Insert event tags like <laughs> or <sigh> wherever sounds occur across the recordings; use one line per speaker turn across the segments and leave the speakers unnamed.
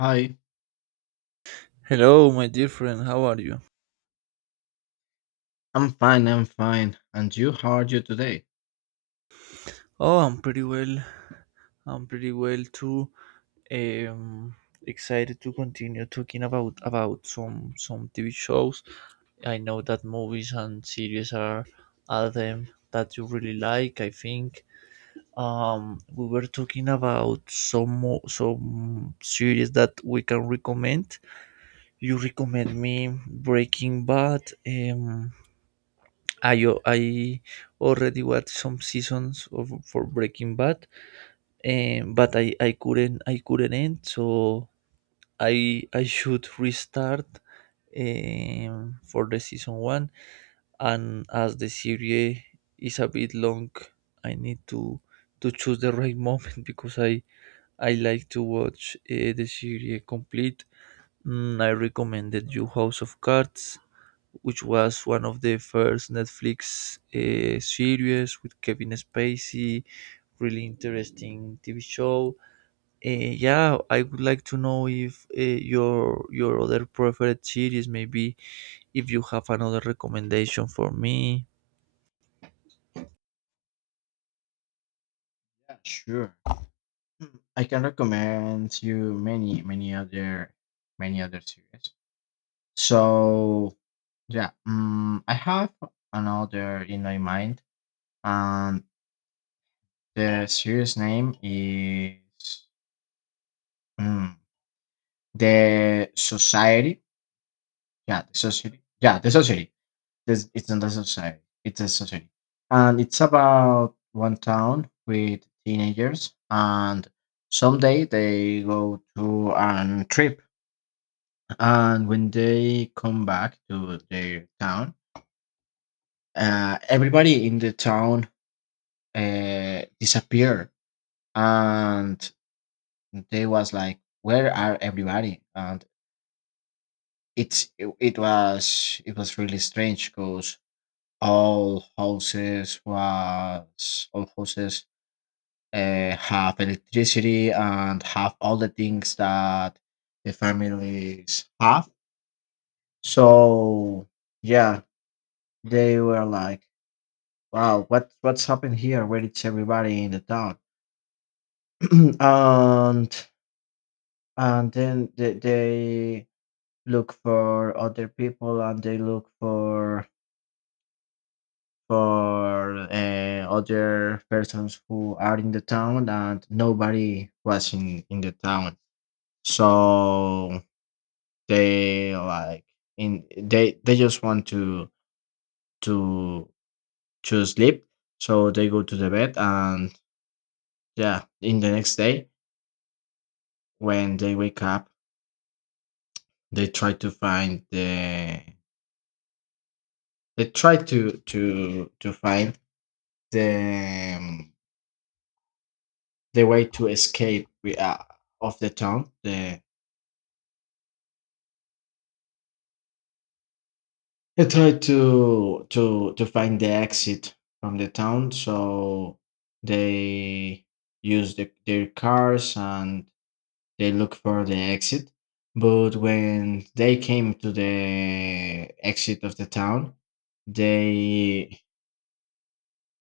Hi,
Hello, my dear friend. How are you?
I'm fine, I'm fine. And you, how are you today?
Oh, I'm pretty well. I'm pretty well too. Um, Excited to continue talking about some TV shows. I know that movies and series are them that you really like, I think. We were talking about some series that we can recommend. You recommend me Breaking Bad. I already watched some seasons of for Breaking Bad, but I couldn't end, so I should restart for the season one, and as the series is a bit long, I need to choose the right moment <laughs> because I like to watch the series complete. I recommended you House of Cards, which was one of the first Netflix series with Kevin Spacey. Really interesting TV show. Yeah, I would like to know if your other preferred series, maybe, if you have another recommendation for me.
Yeah, sure. Hmm, I can recommend you many, many other series. So yeah, I have another in my mind, and the series name is mm, the Society. Yeah, the Society. Yeah, the Society. It's a society. It's a society, and it's about one town with teenagers, and someday they go to a trip, and when they come back to their town, everybody in the town disappear, and they was like, "Where are everybody?" And it was really strange because all houses was all houses have electricity and have all the things that the families have. So yeah, they were like, "Wow, what's happened here? Where is everybody in the town?" <clears throat> and and then they look for other people and they look for other persons who are in the town and nobody was in the town. So They like in they just want to to sleep, so they go to the bed and yeah, in the next day when they wake up, they try to find the they try to find the um, the way to escape of the town. They try to find the exit from the town, so they use their cars and they look for the exit. But when they came to the exit of the town, they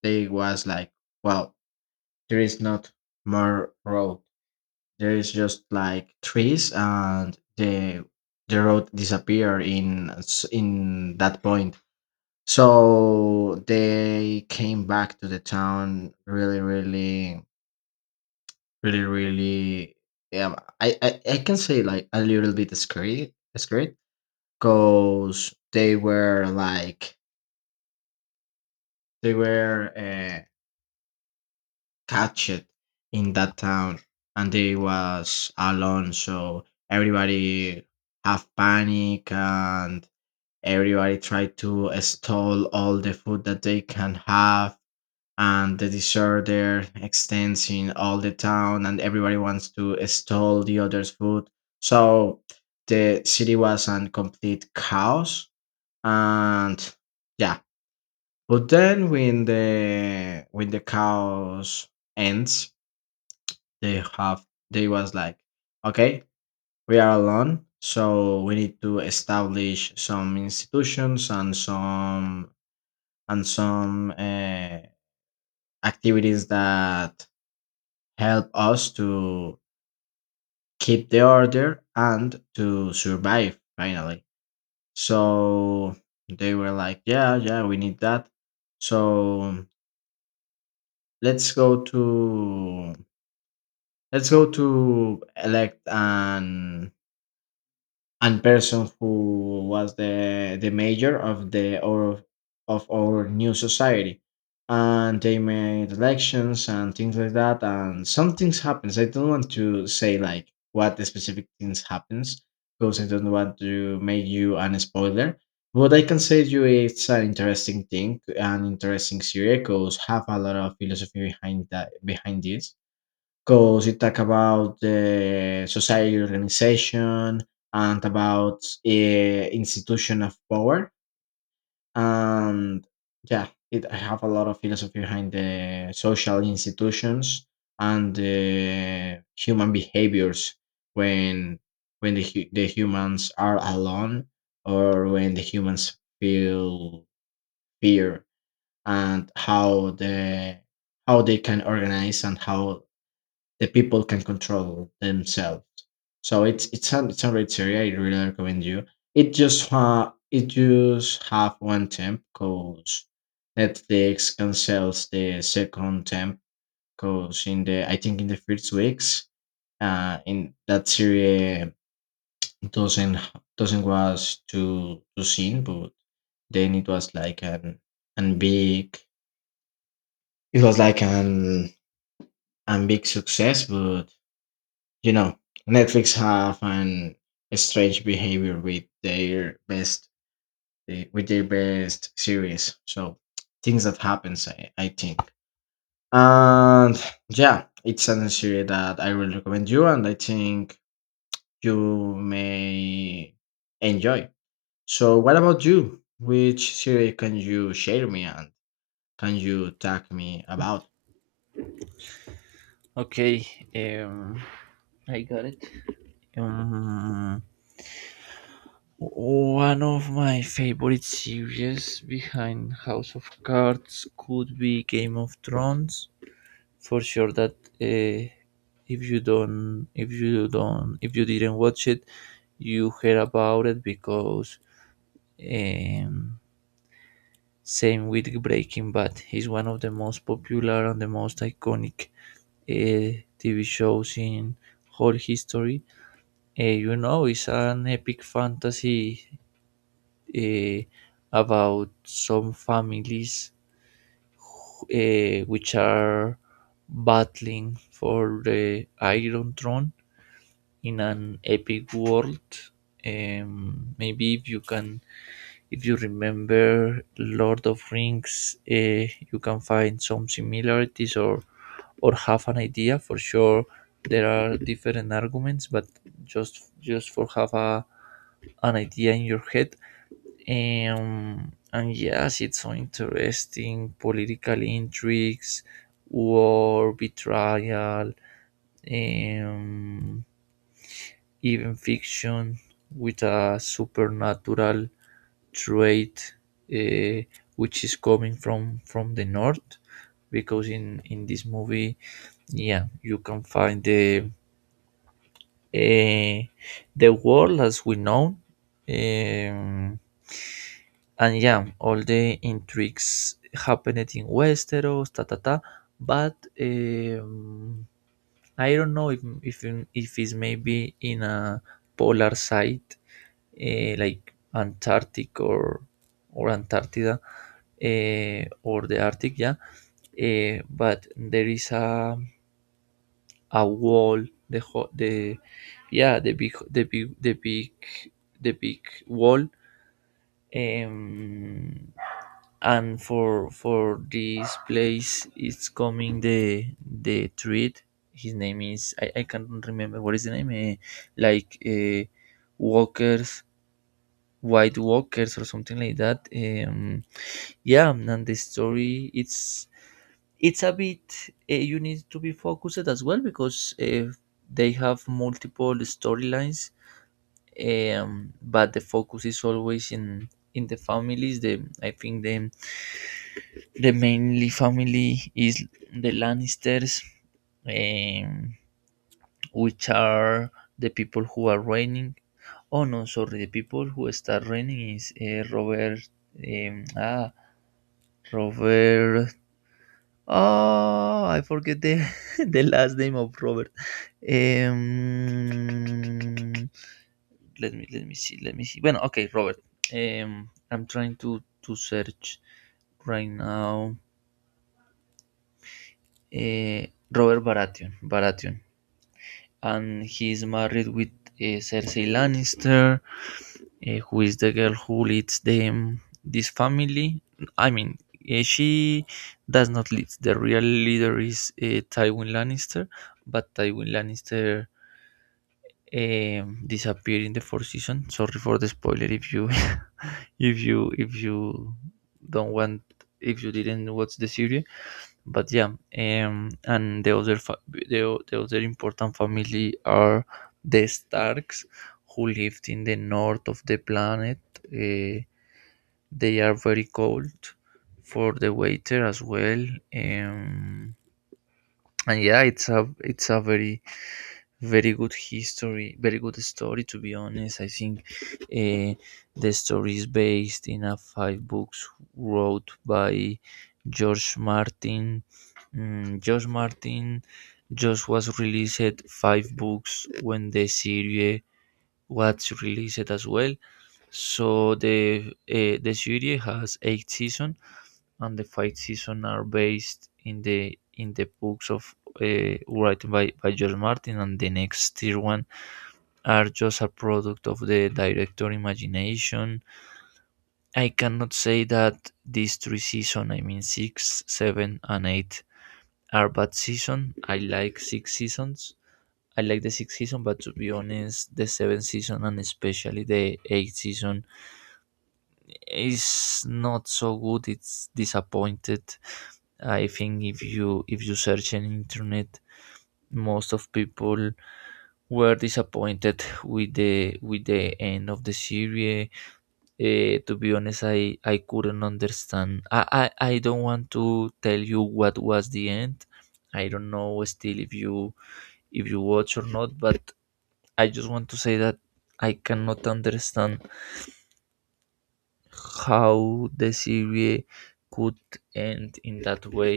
they was like, well, there is not more road. There is just like trees and the road disappear in that point. So they came back to the town really, really, really, really. Yeah, I can say like a little bit scared, scared because they were catched in that town and they was alone, so everybody have panic and everybody try to stall all the food that they can have, and the disorder extends in all the town and everybody wants to stall the other's food. So the city was in complete chaos. And yeah, but then when the chaos ends, they have they was like, okay, we are alone, so we need to establish some institutions and some activities that help us to keep the order and to survive finally. So they were like, yeah, yeah, we need that. So let's go to let's go to elect an person who was the mayor of the or of our new society, and they made elections and things like that, and some things happens. I don't want to say like what the specific things happens because I don't want to make you an spoiler. What I can say to you, it's an interesting thing, an interesting series, because have a lot of philosophy behind that behind this. 'Cause it talk about the society organization and about, institution of power, and yeah, it I have a lot of philosophy behind the social institutions and the human behaviors when when the humans are alone, or when the humans feel fear, and how the how they can organize and how the people can control themselves. So it's a great series. I really recommend you. It just have one temp, cause Netflix cancels the second temp cause in the I think in the first weeks in that series doesn't doesn't was too seen, but then an big it was like an big success. But you know, Netflix have an strange behavior with their with their best series. So things that happens, I think. And yeah, it's a series that I will recommend you, and I think you may enjoy. So, what about you? Which series can you share me and can you talk me about?
Okay, um, I got it. Mm, One of my favorite series behind House of Cards could be Game of Thrones. For sure that, uh, if you didn't watch it, you heard about it because, um, same with Breaking Bad. It's one of the most popular and the most iconic TV shows in whole history. It's an epic fantasy, uh, about some families, which are battling for the Iron Throne in an epic world. Maybe, if you can, if you remember Lord of Rings, you can find some similarities, or have an idea. For sure, there are different arguments, but just for have a an idea in your head. And yes, it's so interesting: political intrigues, war, betrayal, um, even fiction with a supernatural trait, uh, which is coming from the north, because in this movie, yeah, you can find the, uh, world as we know. Um, And yeah, all the intrigues happened in Westeros, ta ta ta. But um, I don't know if, it's maybe in a polar site, like Antarctic, or Antarctica, or the Arctic, yeah. But there is a wall, the yeah, the big wall. Um, and for this place it's coming the treat. His name is, I can't remember what is the name, like, walkers white walkers or something like that. Yeah, and the story, it's a bit, you need to be focused as well, because they have multiple storylines. But the focus is always in the families, the, I think, the mainly family is the Lannisters, um, which are the people who are reigning. Oh no, sorry, the people who start reigning is, Robert. Um, ah, Robert. Oh, I forget the <laughs> the last name of Robert. Um, let me see. Bueno, okay, Robert. I'm trying to search right now. uh, Robert Baratheon. And he's married with, Cersei Lannister, who is the girl who leads them this family. I mean, she does not lead. The real leader is, Tywin Lannister, but Tywin Lannister, disappeared in the fourth season. Sorry for the spoiler if you <laughs> if you don't want, if you didn't watch the series, but yeah, and the other important family are the Starks, who lived in the north of the planet. Uh, they are very cold for the waiter as well, um, and yeah, it's a very, very good history, very good story. To be honest, I think uh, the story is based in a five books wrote by George Martin. George Martin just was released five books when the series was released as well. So the series has eight seasons, and the five seasons are based in the books of, written by George Martin, and the next tier one are just a product of the director imagination. I cannot say that these three seasons, I mean six, seven, and eight, are bad season. I like six seasons. I like the sixth season, but to be honest, the seventh season and especially the eighth season is not so good. It's disappointed. I think, if you, search in internet, most of people were disappointed with the end of the series. To be honest, I couldn't understand. I don't want to tell you what was the end. I don't know still if you, watch or not, but I just want to say that I cannot understand how the series could end in that way.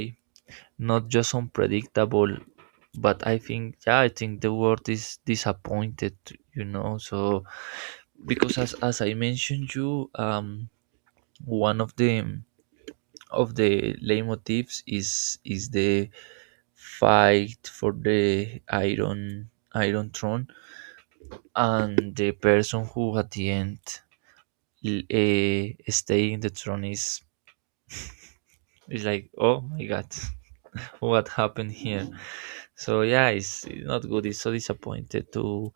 Not just unpredictable, but I think yeah, I think the word is disappointed, So, because as I mentioned you, one of the leitmotifs is the fight for the iron throne, and the person who at the end, stay in the throne is like, oh my god, <laughs> what happened here. So yeah, it's not good. It's so disappointed to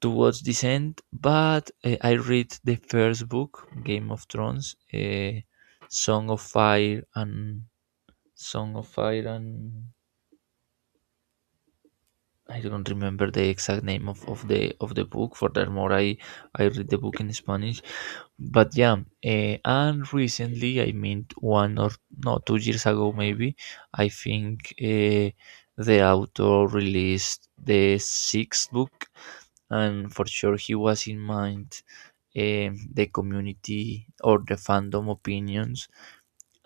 watch this end. But I read the first book, Game of Thrones, Song of Fire and, song of fire and I don't remember the exact name of the book. For that more, I read the book in Spanish. But yeah, and recently, I mean one or, no, 2 years ago maybe, I think the author released the sixth book, and for sure he was in mind, the community or the fandom opinions,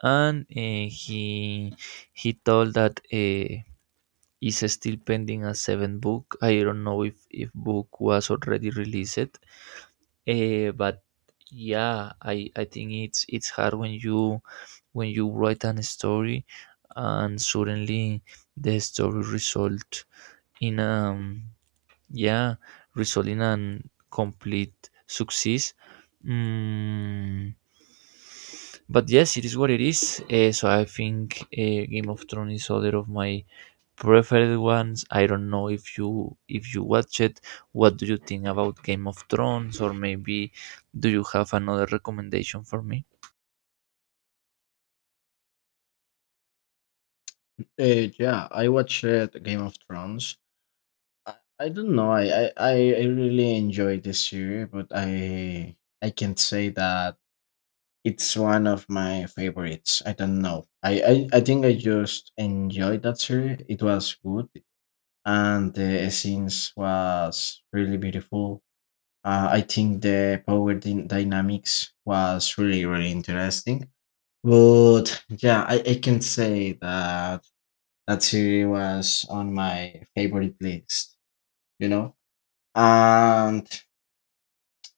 and he told that. Is still pending a seventh book. I don't know if, book was already released, but yeah, I think it's hard when you, write an story, and suddenly the story in um yeah result in an complete success. Mm, but yes, it is what it is. So I think, Game of Thrones is other of my preferred ones. I don't know if you, watch it. What do you think about Game of Thrones, or maybe do you have another recommendation for me?
Yeah, I watched Game of Thrones. I, I don't know. I really enjoy this year, but I can't say that it's one of my favorites. I don't know. I think I just enjoyed that series. It was good, and the scenes was really beautiful. I think the power dynamics was really really interesting. But yeah, I can say that series was on my favorite list. You know, and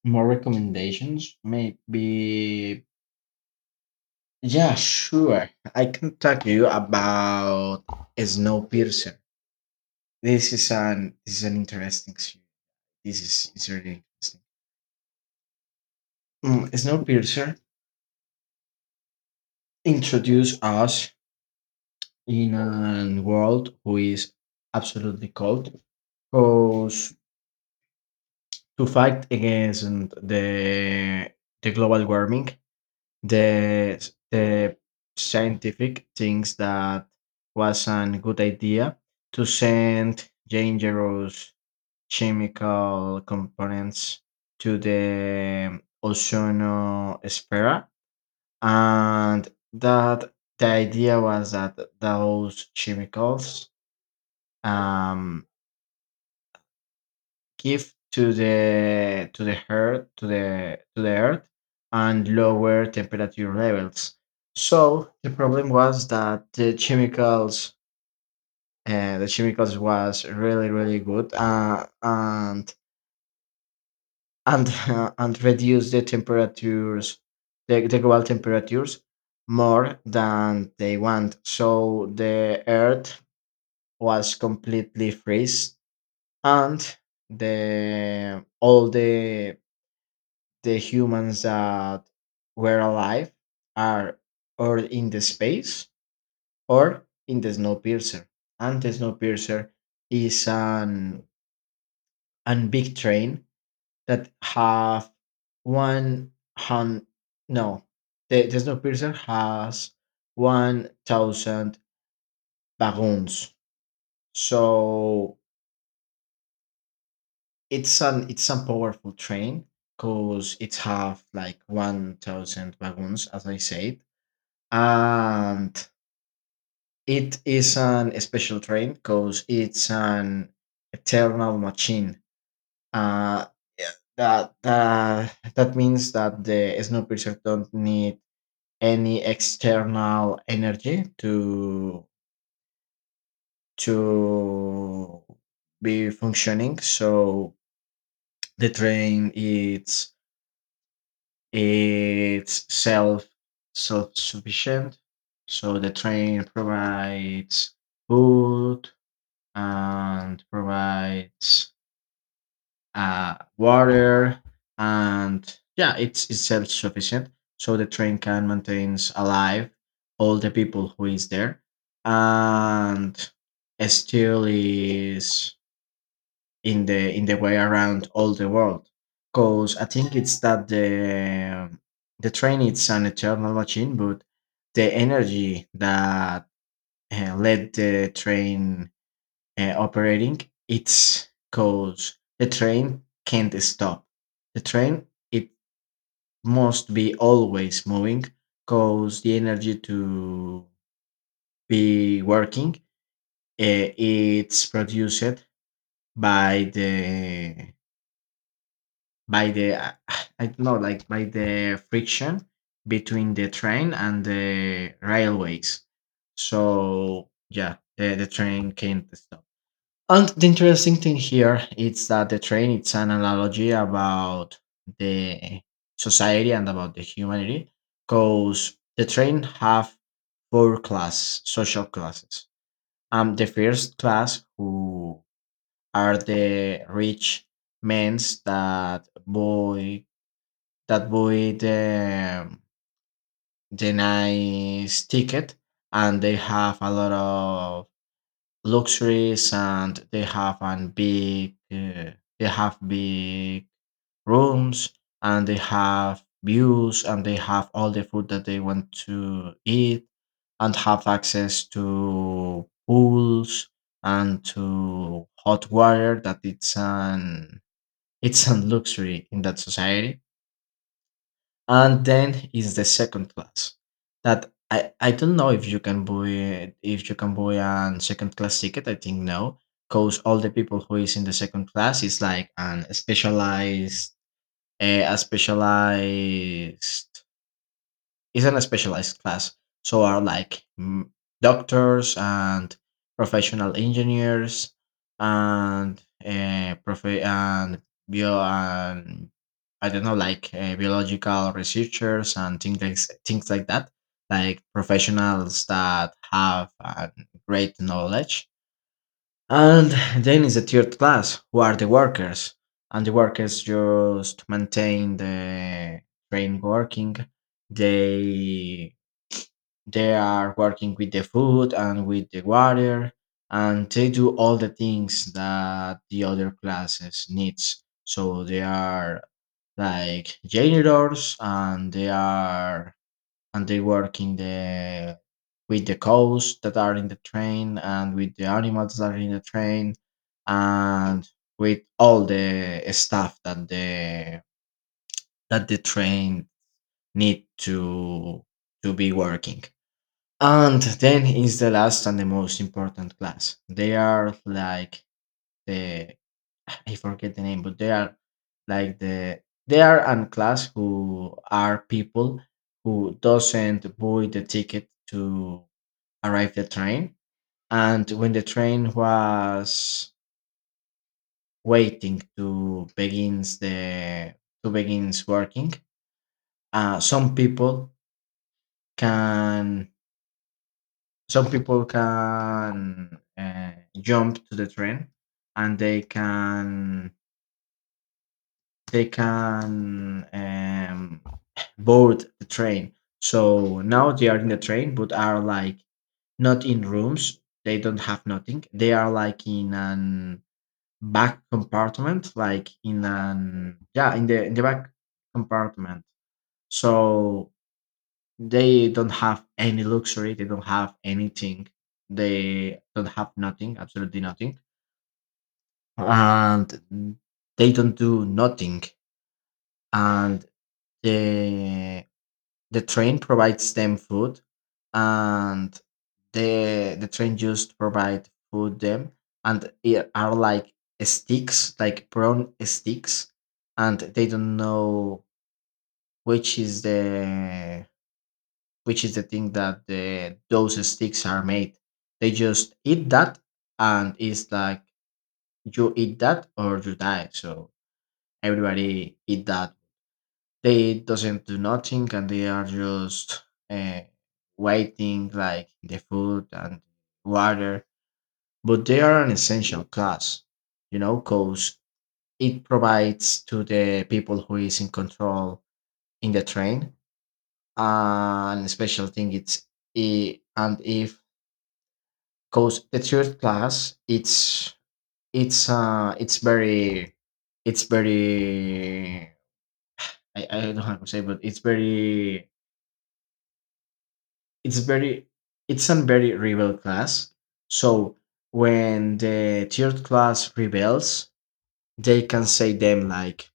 more recommendations? Maybe. Yeah, sure. I can talk to you about Snowpiercer. This is an interesting series. This is It's really interesting. Snowpiercer introduced us in a world who is absolutely cold, goes to fight against the the global warming. The the scientific thinks that was a good idea to send dangerous chemical components to the ozonosphere, and that the idea was that those chemicals, um, give to the earth and lower temperature levels. So the problem was that the chemicals was really really good, and <laughs> and reduce the temperatures, the global temperatures, more than they want. So the earth was completely freeze, and the all the humans that were alive are or in the space or in the Snowpiercer. And the Snowpiercer is an big train. That have one hun no the, the Snowpiercer has 1,000 wagons. So it's a powerful train because it have like 1,000 wagons, as I said. And it is an special train because it's an eternal machine. Uh, yeah. that uh, that means that the Snowpiercer don't need any external energy to be functioning. So the train, it's self sufficient. So the train provides food, and provides water, and yeah, it's self-sufficient. So the train can maintains alive all the people who is there, and still is in the way around all the world, because I think it's that the train is an eternal machine, but the energy that led the train operating, it's cause the train can't stop. The train it must be always moving, cause the energy to be working, it's produced by the by the <sighs> I don't know, like by the friction between the train and the railways. So yeah, the train can't stop. And the interesting thing here is that the train, it's an analogy about the society and about the humanity, because the train have four class social classes. The first class, who are the rich men's that buy the nice ticket, and they have a lot of luxuries, and they have big rooms and they have views and they have all the food that they want to eat, and have access to pools and to hot water that it's a luxury in that society. And then is the second class, that I don't know if you can if you can buy a second class ticket. I think no, because all the people who is in the second class is like an specialized a specialized it's a specialized class. So are like doctors and professional engineers and prof- and bio and I don't know, like biological researchers and things like that. Like professionals that have great knowledge. And then is the third class, who are the workers. And the workers just maintain the train working. They they are working with the food and with the water, and they do all the things that the other classes needs. So they are like janitors, and they are and they work in the with the cows that are in the train and with the animals that are in the train and with all the stuff that the train need to be working. And then is the last and the most important class. They are like the, I forget the name. But they are like the they are an class who are people who doesn't buy the ticket to arrive the train. And when the train was waiting to begins working, uh, some people can some people can jump to the train, and they can board the train. So now they are in the train, but are like not in rooms. They don't have nothing. They are like in an back compartment, like in an yeah in the back compartment. So they don't have any luxury, they don't have anything, they don't have nothing, absolutely nothing. And they don't do nothing. And the the train provides them food. And the train just provide food them, and it are like sticks, like brown sticks. And they don't know which is the, thing that the those sticks are made. They just eat that, and it's like, you eat that or you die. So everybody eat that. They doesn't do nothing, and they are just uh, waiting like the food and water. But they are an essential class, you know, because it provides to the people who is in control in the train an special thing. It's I- and if Cause the third class, it's uh it's very it's very I don't know how to say, but it's very it's a very rebel class. So when the third class rebels, they can say them like,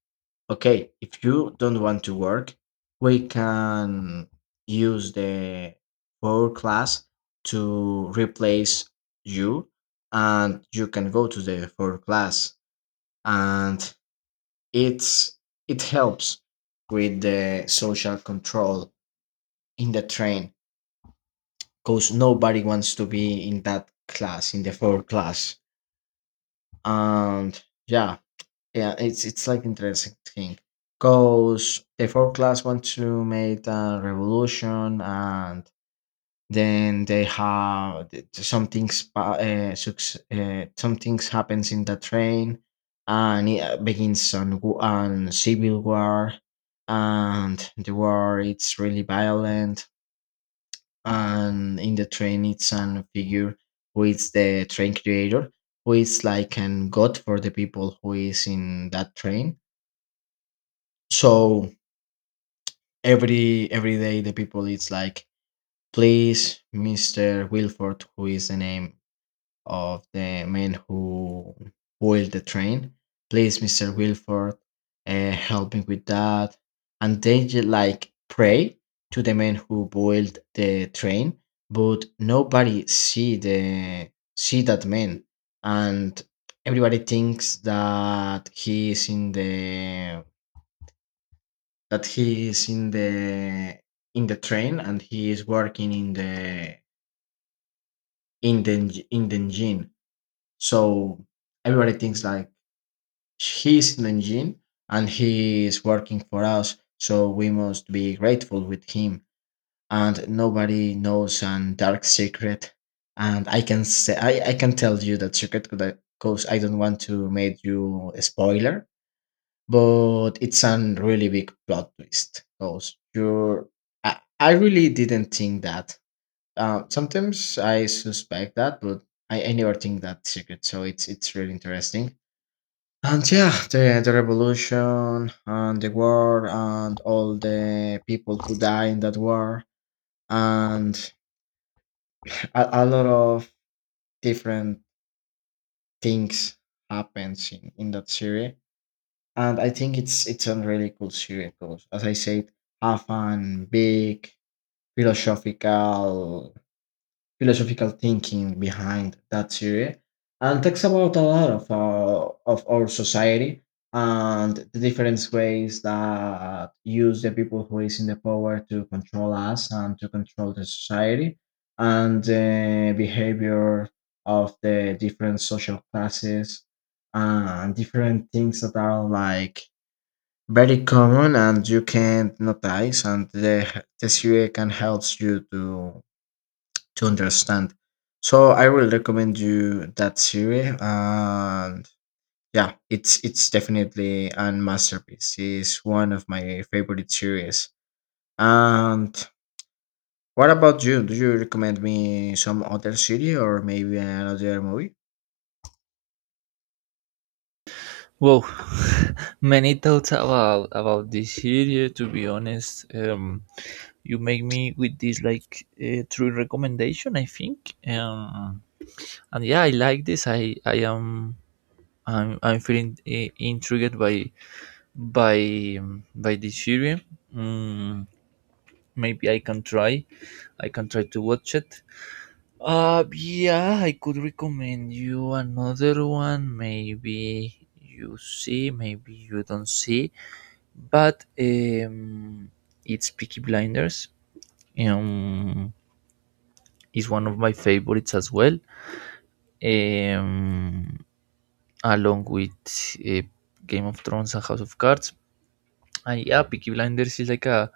okay, if you don't want to work, we can use the power class to replace you, and you can go to the power class, and it's it helps with the social control in the train because nobody wants to be in that class, in the four class. And yeah. Yeah, it's like interesting thing, cause the fourth class want to make a revolution, and then they have some things. Some things happens in the train, and it begins an an civil war, and the war it's really violent, and in the train it's an figure who is the train creator, who is like an god for the people who is in that train. So every day the people it's like, please, Mister Wilford, who is the name of the man who oiled the train. Please, Mister Wilford, help me with that. And they like pray to the man who boiled the train, but nobody see the see that man, and everybody thinks that he is in the that he is in the in the train, and he is working in the in the engine. So everybody thinks like he's in the engine and he is working for us. So we must be grateful with him. And nobody knows an dark secret. And I can say I can tell you that secret because I don't want to make you a spoiler, but it's an really big plot twist because you're I really didn't think that. Uh, sometimes I suspect that, but I never think that secret, so it's really interesting. And yeah, the revolution and the war and all the people who die in that war and a lot of different things happens in that series. And I think it's a really cool series because, as I said, have fun, big philosophical philosophical thinking behind that series, and talks about a lot of of our society and the different ways that use the people who is in the power to control us and to control the society and the behavior of the different social classes and different things that are like very common, and you can notice, and the CUA can help you to understand. So I will recommend you that series. And yeah, it's definitely a masterpiece. It's one of my favorite series. And what about you? Do you recommend me some other series or maybe another movie?
Well, <laughs> many thoughts about this series. To be honest, you make me with this like, true recommendation. I think, and yeah, I like this. I'm feeling, intrigued by by this series. Mm, Maybe I can try to watch it. Yeah, I could recommend you another one, maybe. You see, maybe you don't see, but it's Peaky Blinders. um it's one of my favorites as well, um along with, uh, Game of Thrones and House of Cards. And yeah, Peaky Blinders is like a,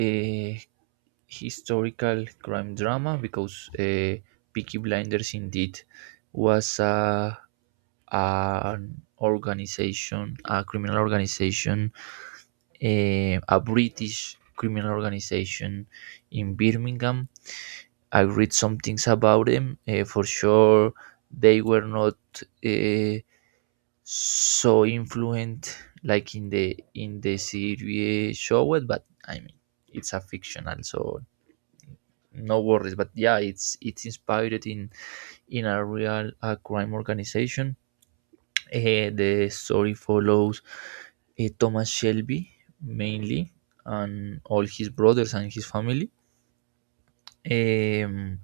uh, historical crime drama, because, Peaky Blinders indeed was a an organization, a criminal organization, a British criminal organization in Birmingham. I read some things about them. For sure, they were not, eh, so influent, like in the series showed, but I mean it's a fictional, so no worries. But yeah, it's inspired in a real, crime organization. uh, the story follows, Thomas Shelby mainly, and all his brothers and his family. um,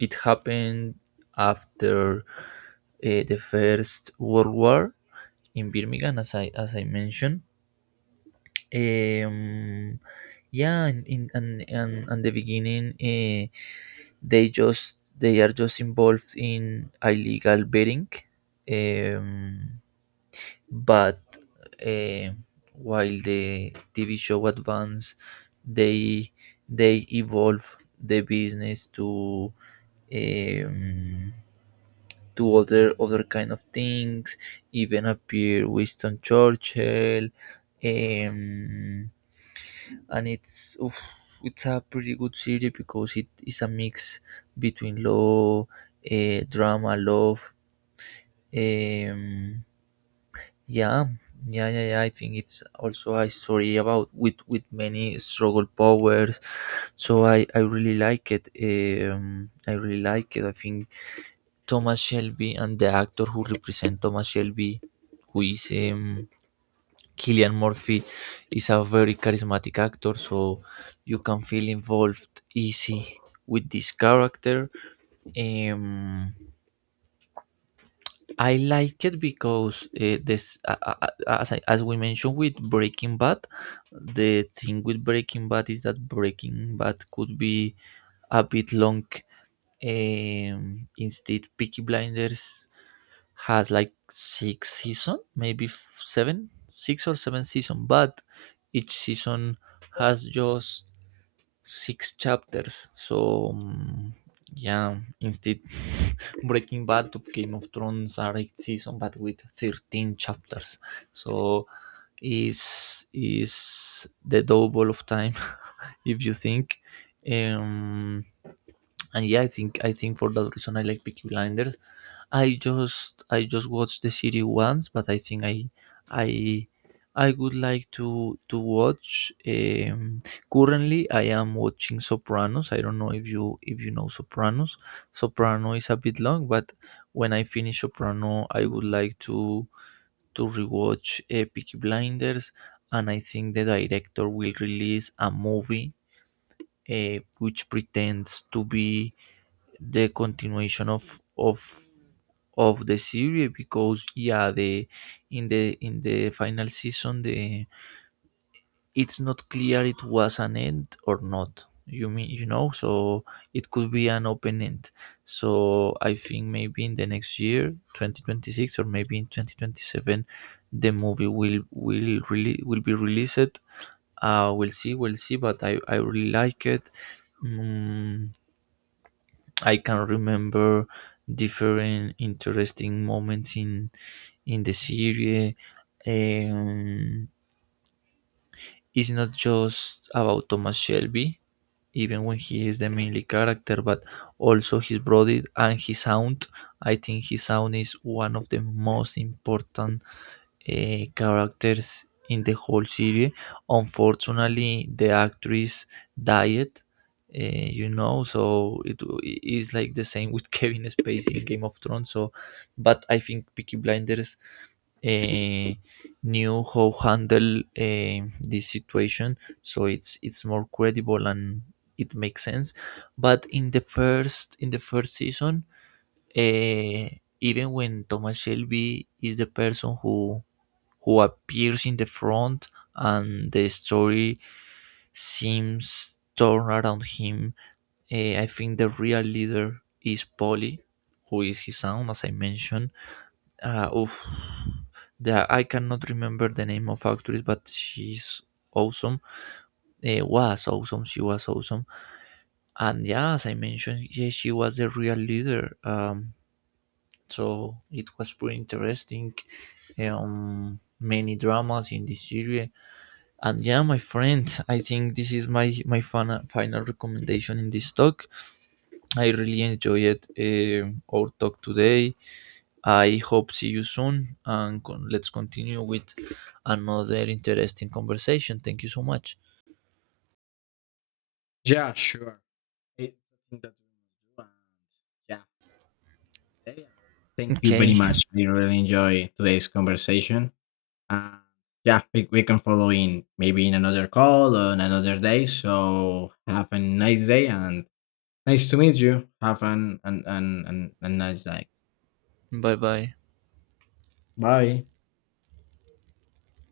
it happened after, the First World War in Birmingham, as I mentioned. Um, yeah, in and the beginning, they are just involved in illegal betting, um, but uh, while the TV show advance, they they evolve the business um, to other kind of things. Even appear Winston Churchill, um, and it's a pretty good series, because it is a mix between law, drama, love. Um, yeah, yeah, yeah, yeah. I think it's also a story about with many struggle powers, so I really like it. I really like it, I think. Thomas Shelby and the actor who represents Thomas Shelby, who is, Killian Murphy, is a very charismatic actor, so you can feel involved easy with this character. Um, I like it because, as we mentioned with Breaking Bad, the thing with Breaking Bad is that Breaking Bad could be a bit long. Instead, Peaky Blinders has like six season, maybe seven, six or seven season, but each season has just six chapters. So, yeah, instead, <laughs> Breaking Bad of Game of Thrones are eight season, but with 13 chapters. So is the double of time, <laughs> if you think. um and yeah, I think for that reason I like Peaky Blinders. I just watched the series once, but I think I I would like to watch. Currently, I am watching Sopranos. I don't know if you, know Sopranos. Soprano is a bit long, but when I finish Soprano, I would like to rewatch, Peaky Blinders, and I think the director will release a movie, which pretends to be the continuation of the series, because yeah, the in the final season, the it's not clear it was an end or not, you mean, so it could be an open end. So I think maybe in the next year, 2026, or maybe in 2027, the movie will really will be released. We'll see, but I really like it. Mm, I can remember different interesting moments in the series. Um, it's not just about Thomas Shelby, even when he is the mainly character, but also his brother and his aunt. I think his aunt is one of the most important, characters in the whole series. Unfortunately, the actress died. So it is like the same with <laughs> Kevin Spacey in Game of Thrones. So, but I think Peaky Blinders, uh, knew how handle, this situation, so it's more credible and it makes sense. But in the first season, uh, even when Thomas Shelby is the person who appears in the front, and the story seems torn around him. I think the real leader is Polly, who is his son, as I mentioned. Oof. I cannot remember the name of actress, but she's awesome. Was awesome. She was awesome. And yeah, as I mentioned, yeah, she was the real leader. So it was pretty interesting. Many dramas in this series. And yeah, my friend, I think this is my final recommendation in this talk. I really enjoyed, our talk today. I hope see you soon, and let's continue with another interesting conversation. Thank you so much.
Yeah, sure. It's something that we must do. And yeah, have a nice day. And thank you very
Okay,
much. I really enjoy today's conversation. And yeah, we can follow in maybe in another call on another day. So have a nice day and nice to meet you. Have a nice day.
bye bye.
Bye.